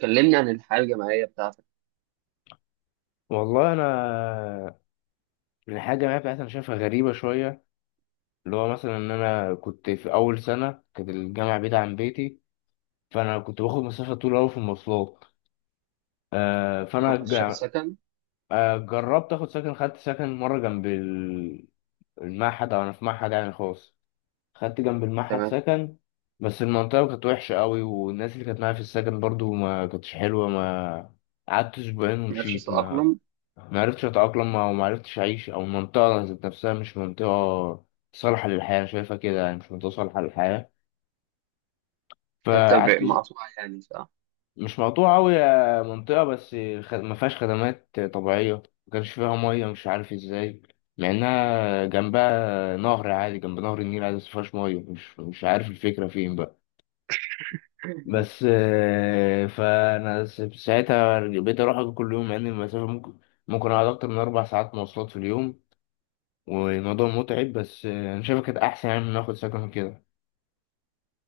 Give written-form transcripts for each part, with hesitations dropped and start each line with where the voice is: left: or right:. right: كلمني عن الحياة الجامعية بتاعتك.
left: والله الحاجه الجامعيه بتاعتي انا شايفها غريبه شويه. اللي هو مثلا ان انا كنت في اول سنه كانت الجامعه بعيده عن بيتي، فانا كنت باخد مسافه طويله قوي في المواصلات. آه
right: أنت
left: فانا
right: كنت شايف
left: جا-
right: سكن؟
left: آه جربت اخد سكن، خدت سكن مره جنب المعهد، او انا في معهد يعني خاص، خدت جنب المعهد
right: تمام.
left: سكن. بس المنطقة كانت وحشة قوي، والناس اللي كانت معايا في السكن برضو ما كانتش حلوة. ما قعدت أسبوعين
right: معرفش
left: ومشيت. ما
right: تتأقلم.
left: ما عرفتش أتأقلم، أو وما عرفتش أعيش، أو المنطقة ذات نفسها مش منطقة صالحة للحياة، أنا شايفها كده يعني مش منطقة صالحة للحياة.
right: حتة
left: فقعدت
right: مقطوعة يعني، صح؟
left: مش مقطوعة أوي يا منطقة، بس ما فيهاش خدمات طبيعية، ما كانش فيها مية مش عارف إزاي، مع إنها جنبها نهر عادي، جنب نهر النيل عادي، بس ما فيهاش مية، مش عارف الفكرة فين بقى. بس ساعتها بقيت اروح أجي كل يوم، مع ان المسافه ممكن اقعد اكتر من 4 ساعات مواصلات في اليوم، والموضوع متعب، بس انا شايفها كانت احسن يعني من ناخد سكن كده.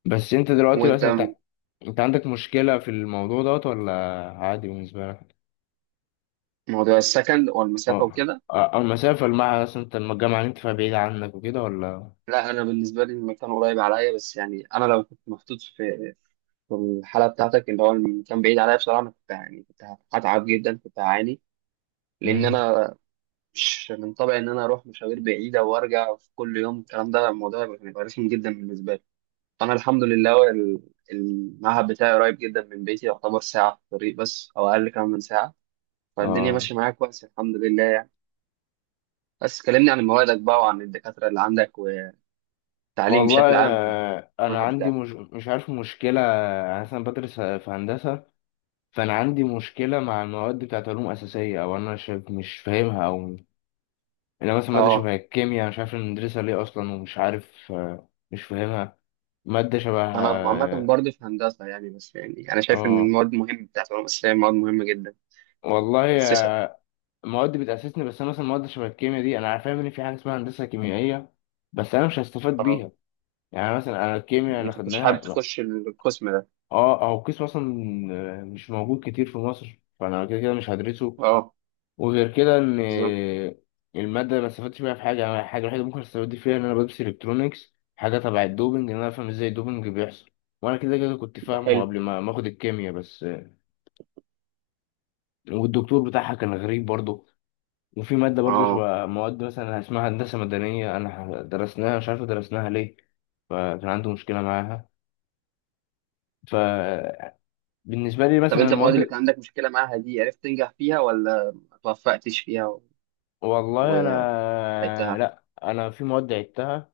left: بس انت دلوقتي
right: وأنت
left: مثلا انت
right: م-
left: انت عندك مشكله في الموضوع دوت ولا عادي بالنسبه لك؟
right: موضوع السكن والمسافة
left: اه.
right: وكده.
left: المسافه مثلا انت الجامعه اللي انت فيها بعيده عنك وكده ولا؟
right: لا، أنا بالنسبة لي المكان قريب عليا، بس يعني أنا لو كنت محطوط في الحالة بتاعتك اللي هو المكان بعيد عليا، بصراحة أنا كنت يعني كنت هتعب جدا، كنت هعاني، لأن
left: امم.
right: أنا مش من طبعي إن أنا أروح مشاوير بعيدة وأرجع في كل يوم. الكلام ده الموضوع هيبقى رخم جدا بالنسبة لي. انا الحمد لله، هو المعهد بتاعي قريب جدا من بيتي، يعتبر ساعه في الطريق بس او اقل كمان من ساعه. فالدنيا
left: اه.
right: ماشيه معايا كويس الحمد لله، يعني. بس كلمني عن موادك بقى، وعن الدكاتره اللي عندك، والتعليم
left: والله.
right: بشكل عام في
left: انا
right: المعهد
left: عندي
right: بتاعك.
left: مش عارف مشكله. انا مثلا بدرس في هندسه، فانا عندي مشكله مع المواد بتاعت علوم اساسيه، او انا شايف مش فاهمها، او انا مثلا ماده
right: اه،
left: شبه الكيمياء أنا مش عارف إن ندرسها ليه اصلا، ومش عارف مش فاهمها. ماده شبه.
right: انا عامه
left: اه.
right: برضه في هندسه يعني، بس يعني انا شايف ان
left: آه،
right: المواد مهمه بتاعت العلوم الاسلاميه، مواد مهمه جدا.
left: والله.
right: اسسك.
left: مواد بتاسسني، بس انا مثلا مواد شبه الكيمياء دي انا فاهم ان في حاجه اسمها هندسه كيميائيه، بس انا مش هستفاد
right: اه.
left: بيها. يعني مثلا انا الكيمياء اللي
right: انت كنتش حابب
left: خدناها، لا،
right: تخش القسم ده؟
left: اه، او قسم اصلا مش موجود كتير في مصر، فانا كده كده مش هدرسه.
right: اه.
left: وغير كده ان
right: بالظبط.
left: الماده ما استفدتش بيها في حاجه. أنا الحاجه الوحيده ممكن استفاد فيها ان انا بدرس الكترونكس، حاجه تبع الدوبنج، ان انا افهم ازاي الدوبنج بيحصل، وانا كده كده كنت فاهمه
right: حلو.
left: قبل ما اخد الكيمياء بس. والدكتور بتاعها كان غريب برضه. وفي ماده برضه
right: اه.
left: شبه مواد مثلا اسمها هندسه مدنيه، انا درسناها مش عارف درسناها ليه، فكان عنده مشكله معاها. فبالنسبه لي
right: طب
left: مثلا
right: انت المواد اللي
left: المواد.
right: كان عندك مشكله معاها دي، عرفت تنجح فيها ولا ما توفقتش فيها؟
left: والله انا.
right: عدتها.
left: لا، انا في مواد عدتها.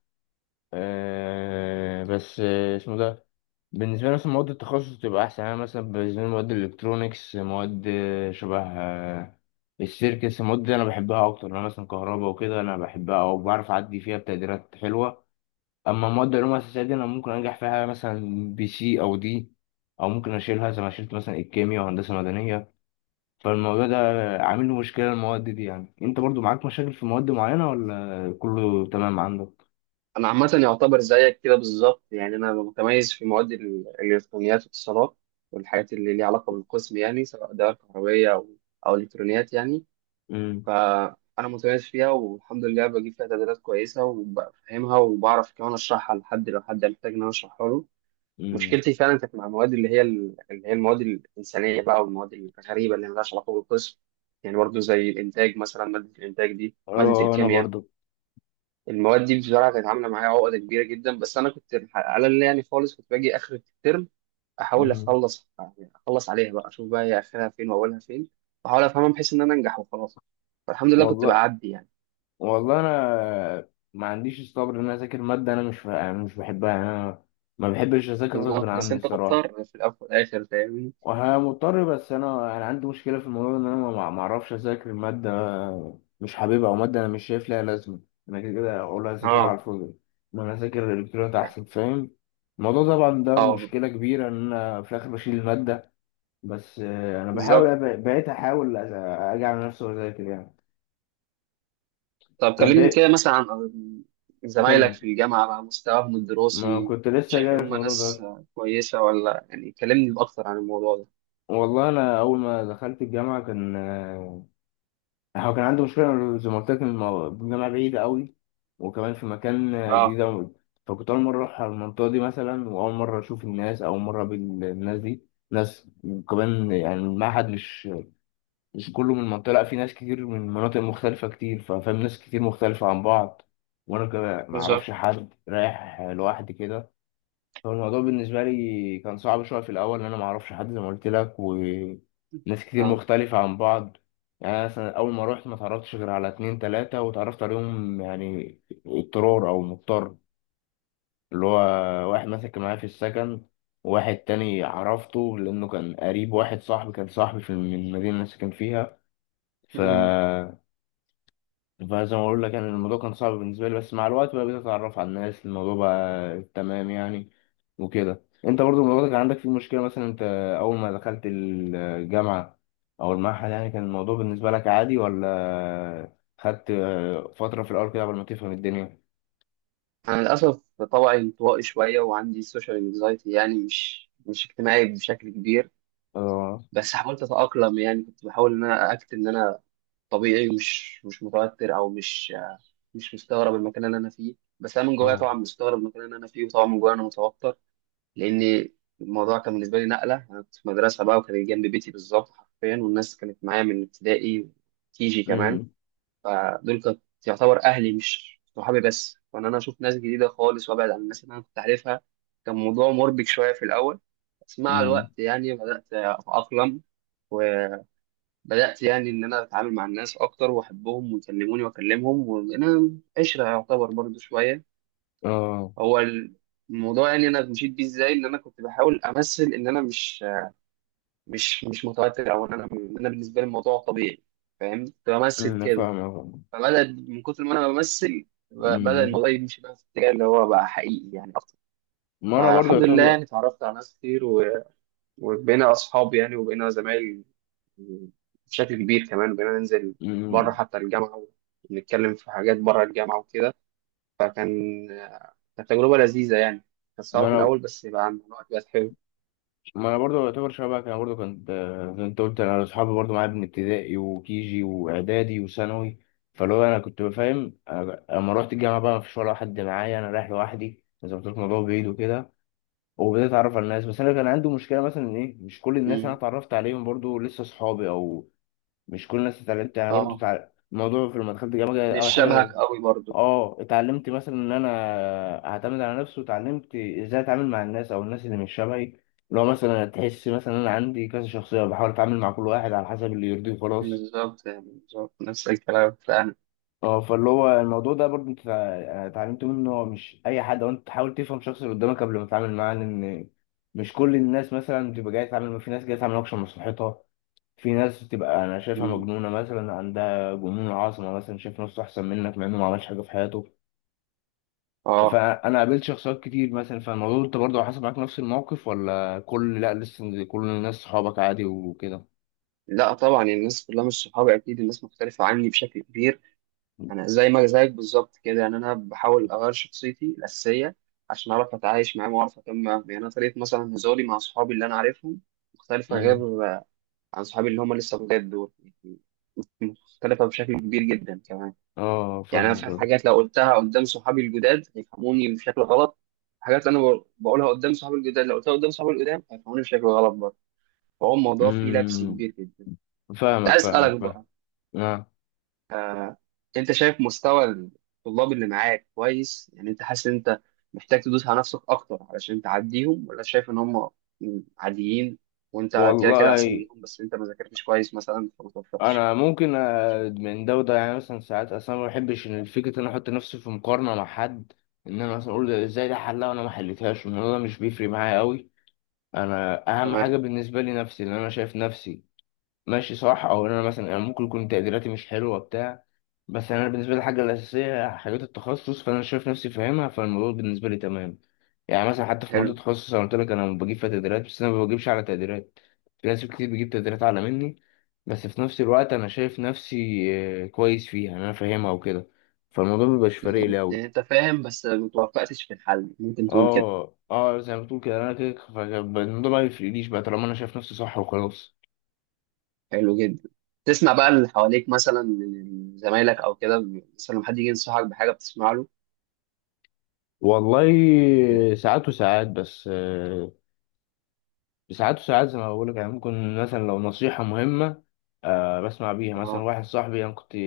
left: أه، بس اسمه ده. بالنسبة لي مثلا مواد التخصص تبقى أحسن. أنا مثلا بالنسبة لي مواد الإلكترونيكس، مواد شبه السيركس، المواد دي أنا بحبها أكتر. أنا مثلا كهرباء وكده أنا بحبها، أو بعرف أعدي فيها بتقديرات حلوة. أما مواد العلوم الأساسية دي أنا ممكن أنجح فيها مثلا B، C أو D، أو ممكن أشيلها زي ما شلت مثلا الكيمياء وهندسة مدنية. فالموضوع ده عامل لي مشكلة، المواد دي يعني. أنت برضو معاك مشاكل في مواد معينة ولا كله تمام عندك؟
right: انا عامه يعتبر زيك كده بالظبط، يعني انا متميز في مواد الالكترونيات والاتصالات، والحاجات اللي ليها علاقه بالقسم، يعني سواء دوائر كهربيه او الكترونيات يعني.
left: امم.
right: فانا متميز فيها والحمد لله، بجيب فيها تقديرات كويسه وبفهمها، وبعرف كمان اشرحها لحد لو حد محتاج ان انا اشرحها له.
left: امم.
right: مشكلتي فعلا كانت مع المواد اللي هي المواد الانسانيه بقى، والمواد الغريبه اللي مالهاش علاقه بالقسم، يعني برضه زي الانتاج مثلا. ماده الانتاج دي، ماده
left: اه. انا
right: الكيمياء،
left: برضو.
right: المواد دي بصراحه كانت عامله معايا عقده كبيره جدا. بس انا كنت على اللي يعني خالص، كنت باجي اخر الترم احاول
left: امم.
right: اخلص، يعني اخلص عليها بقى، اشوف بقى هي اخرها فين واولها فين، واحاول افهمها بحيث ان انا انجح وخلاص. فالحمد لله كنت
left: والله.
right: بعدي يعني.
left: والله انا ما عنديش الصبر ان انا اذاكر ماده، انا مش بحبها، يعني انا ما بحبش اذاكر غصب
right: بالظبط، بس
left: عني
right: انت
left: الصراحه.
right: مضطر في الاول والاخر، فاهمني.
left: وها مضطر، بس انا عندي مشكله في الموضوع ده، ان انا ما اعرفش اذاكر ماده مش حاببها، او ماده انا مش شايف لها لازمه. انا كده كده اقول اذاكرها على
right: اه.
left: الفاضي، ما انا اذاكر الالكترونيات احسن، فاهم الموضوع طبعا. ده
right: اه.
left: مشكله كبيره ان انا في الاخر بشيل الماده، بس انا
right: بالظبط.
left: بقيت احاول اجي على نفسي واذاكر يعني.
right: طب
left: طب
right: كلمني
left: إيه؟
right: كده مثلا عن زمايلك
left: كمل.
right: في الجامعه بقى، مستواهم
left: ما
right: الدراسي.
left: كنت لسه
right: شايف
left: جاي
right: ان
left: في
right: هم
left: الموضوع
right: ناس
left: ده.
right: كويسه ولا؟ يعني كلمني اكتر عن الموضوع ده.
left: والله انا اول ما دخلت الجامعه كان. هو كان عندي مشكله زي ما قلت لك إن الجامعه بعيده قوي، وكمان في مكان جديد
right: اه.
left: أوي. فكنت اول مره اروح على المنطقه دي مثلا، واول مره اشوف الناس، اول مره اقابل الناس دي، ناس. وكمان يعني المعهد مش كله من المنطقه، لا في ناس كتير من مناطق مختلفه كتير، ففاهم ناس كتير مختلفه عن بعض. وانا كمان ما اعرفش
right: بالظبط.
left: حد، رايح لوحدي كده. هو الموضوع بالنسبة لي كان صعب شوية في الأول، لأن أنا معرفش حد زي ما قلت لك، وناس كتير
right: اه.
left: مختلفة عن بعض. يعني أنا مثلا أول ما روحت ما اتعرفتش غير على اتنين تلاتة، واتعرفت عليهم يعني اضطرار، أو مضطر، اللي هو واحد مسك معايا في السكن، وواحد تاني عرفته لأنه كان قريب، واحد صاحبي كان صاحبي في من المدينة اللي أنا ساكن فيها. ف فزي ما بقول لك يعني الموضوع كان صعب بالنسبة لي، بس مع الوقت بقى بقيت أتعرف على الناس، الموضوع بقى تمام يعني. وكده أنت برضو الموضوع ده كان عندك فيه مشكلة، مثلا أنت أول ما دخلت الجامعة أو المعهد يعني، كان الموضوع بالنسبة لك عادي ولا خدت فترة في الأول كده قبل ما تفهم الدنيا؟
right: أنا للأسف طبعي انطوائي شوية وعندي سوشيال انكزايتي، يعني مش اجتماعي بشكل كبير.
left: اه.
right: بس حاولت أتأقلم، يعني كنت بحاول إن أنا طبيعي مش متوتر، أو مش مستغرب المكان اللي أنا فيه. بس أنا من جوايا
left: اه.
right: طبعا مستغرب المكان اللي أنا فيه، وطبعا من جوايا أنا متوتر. لأن الموضوع كان بالنسبة لي نقلة، أنا كنت في مدرسة بقى، وكانت جنب بيتي بالظبط حرفيا، والناس كانت معايا من ابتدائي وكيجي كمان.
left: امم.
right: فدول كانت يعتبر اهلي مش صحابي بس، وان انا اشوف ناس جديده خالص وابعد عن الناس اللي انا كنت عارفها، كان موضوع مربك شويه في الاول. بس مع الوقت
left: امم.
right: يعني بدات اتاقلم، وبدات يعني ان انا اتعامل مع الناس اكتر واحبهم ويكلموني واكلمهم، وانا عشره يعتبر برضو شويه.
left: اه.
right: هو الموضوع يعني انا مشيت بيه ازاي، ان انا كنت بحاول امثل ان انا مش متوتر، او ان انا إن انا بالنسبه لي الموضوع طبيعي، فاهم. كنت بمثل
left: امم.
right: كده.
left: فاهم. فاهم.
right: فبدأ من كتر ما انا بمثل، بدأ
left: امم.
right: الموضوع يمشي بقى في الاتجاه اللي هو بقى حقيقي يعني اكتر.
left: ما انا برضه
right: فالحمد لله يعني
left: يعتبر.
right: اتعرفت على ناس كتير، و- وبقينا اصحاب يعني، وبقينا زمايل بشكل كبير كمان، وبقينا ننزل بره
left: امم.
right: حتى الجامعة، ونتكلم في حاجات بره الجامعة وكده. فكان كانت تجربة لذيذة يعني، كانت
left: ما
right: صعبة في
left: انا
right: الأول بس بقى الموضوع بقت حلو.
left: ما انا برضو يعتبر شبهك، انا برضو كنت زي ما انت قلت، انا اصحابي برضو معايا من ابتدائي وكيجي واعدادي وثانوي، فلو انا كنت بفهم. أنا لما رحت الجامعه بقى ما فيش ولا واحد معايا، انا رايح لوحدي زي ما قلت لك، الموضوع بعيد وكده، وبدأت اتعرف على الناس. بس انا كان عندي مشكله مثلا إن ايه، مش كل الناس انا
right: أمم.
left: اتعرفت عليهم برضو لسه اصحابي، او مش كل الناس اتعلمت يعني برضو
right: اه.
left: الموضوع في لما دخلت الجامعه
right: مش
left: اول
right: شبهك
left: حاجه.
right: قوي برضو.
left: اه، اتعلمت مثلا ان انا اعتمد على نفسي، واتعلمت ازاي اتعامل مع الناس، او الناس اللي مش شبهي. لو مثلا تحس مثلا ان انا عندي كذا شخصيه، بحاول اتعامل مع كل واحد على حسب اللي يرضيه وخلاص.
right: بالظبط، يعني بالظبط نفس الكلام فعلا.
left: اه، فاللي هو الموضوع ده برضه اتعلمت منه ان هو مش اي حد، وانت تحاول تفهم الشخص اللي قدامك قبل ما تتعامل معاه، لان مش كل الناس مثلا بتبقى جايه تتعامل، في ناس جايه تعمل اكشن مصلحتها، في ناس بتبقى انا شايفها
right: أمم.
left: مجنونه مثلا، عندها جنون عظمه مثلا، شايف نفسه احسن منك مع انه ما عملش حاجه في حياته.
right: اه.
left: فانا قابلت شخصيات كتير مثلا. فالموضوع انت برضه حصل معاك نفس الموقف ولا كل، لا، لسه كل الناس صحابك عادي وكده؟
right: لا طبعا، يعني الناس كلها مش صحابي، اكيد الناس مختلفه عني بشكل كبير. انا زي ما زيك بالظبط كده، يعني انا بحاول اغير شخصيتي الاساسيه عشان اعرف اتعايش معاهم واعرف اكمل معاهم. يعني انا طريقه مثلا هزاري مع صحابي اللي انا عارفهم مختلفه،
left: امم.
right: غير عن صحابي اللي هم لسه بجد دول، يعني مختلفه بشكل كبير جدا كمان.
left: اه.
right: يعني انا
left: فاهمك.
right: في حاجات لو قلتها قدام صحابي الجداد هيفهموني بشكل غلط، حاجات انا بقولها قدام صحابي الجداد، لو قلتها قدام صحابي القدام هيفهموني بشكل غلط برضه. فهو الموضوع فيه لبس
left: امم.
right: كبير جدا. كنت
left: فاهمك،
right: عايز
left: فاهمك،
right: اسالك بقى،
left: فاهم. آه.
right: آه، انت شايف مستوى الطلاب اللي معاك كويس؟ يعني انت حاسس ان انت محتاج تدوس على نفسك اكتر علشان تعديهم، ولا شايف ان هم عاديين وانت كده كده احسن
left: والله
right: منهم، بس انت ما ذاكرتش كويس مثلا فما توفقتش؟
left: انا ممكن من ده وده، يعني مثلا ساعات اصلا ما بحبش ان فكره ان انا احط نفسي في مقارنه مع حد، ان انا مثلا اقول ده ازاي ده حلها وانا ما حلتهاش. الموضوع ده مش بيفرق معايا قوي. انا اهم حاجه
right: تمام.
left: بالنسبه لي نفسي، ان انا شايف نفسي ماشي صح، او ان انا ممكن يكون تقديراتي مش حلوه بتاع، بس انا بالنسبه لي الحاجه الاساسيه هي حاجات التخصص، فانا شايف نفسي فاهمها، فالموضوع بالنسبه لي تمام. يعني مثلا حتى في مواد
right: حلو.
left: التخصص انا قلت لك انا بجيب فيها تقديرات، بس انا ما بجيبش على تقديرات، في ناس كتير بتجيب تقديرات اعلى مني، بس في نفس الوقت انا شايف نفسي كويس فيها، انا فاهمها وكده، فالموضوع مبيبقاش فارق لي
right: بالظبط،
left: قوي.
right: يعني انت فاهم بس ما توفقتش في الحل، ممكن تقول كده.
left: اه، اه، زي ما بتقول كده، انا كده فالموضوع ما يفرقليش بقى طالما انا شايف نفسي صح وخلاص.
right: حلو جدا. تسمع بقى اللي حواليك مثلا من زمايلك او كده؟ مثلا لما حد يجي ينصحك بحاجه بتسمع له؟
left: والله ساعات وساعات، بس ساعات وساعات زي ما بقول لك، يعني ممكن مثلا لو نصيحة مهمة بسمع بيها، مثلا
right: اه.
left: واحد صاحبي. انا كنت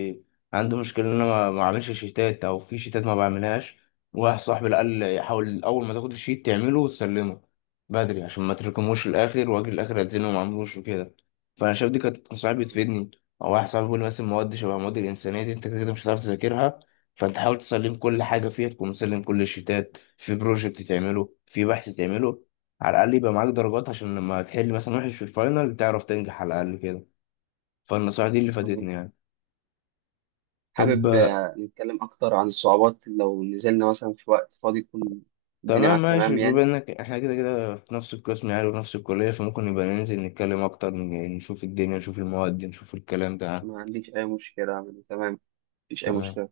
left: عندي مشكلة ان انا ما اعملش شيتات، او في شيتات ما بعملهاش، واحد صاحبي اللي قال لي حاول اول ما تاخد الشيت تعمله وتسلمه بدري، عشان ما تركموش الاخر، واجي الاخر اتزنق وما اعملوش وكده، فانا شايف دي كانت نصايح
right: تمام.
left: بتفيدني. او واحد صاحبي بيقول لي مثلا مواد شبه مواد الانسانية دي انت كده كده مش هتعرف تذاكرها، فانت حاول تسلم كل حاجة فيها، تكون مسلم كل الشيتات، في بروجكت تعمله، في بحث تعمله، على الأقل يبقى معاك درجات، عشان لما تحل مثلا وحش في الفاينل تعرف تنجح على الأقل كده، فالنصائح دي اللي
right: مظبوط.
left: فادتني يعني. طب
right: حابب نتكلم أكتر عن الصعوبات لو نزلنا مثلا في وقت فاضي يكون الدنيا
left: تمام
right: معاك
left: ماشي.
right: تمام
left: بما
right: يعني.
left: إنك إحنا كده كده في نفس القسم يعني، وفي نفس الكلية، فممكن نبقى ننزل نتكلم أكتر، نشوف الدنيا نشوف المواد نشوف الكلام ده.
right: ما عنديش أي مشكلة يعني، تمام، مفيش أي
left: تمام.
right: مشكلة.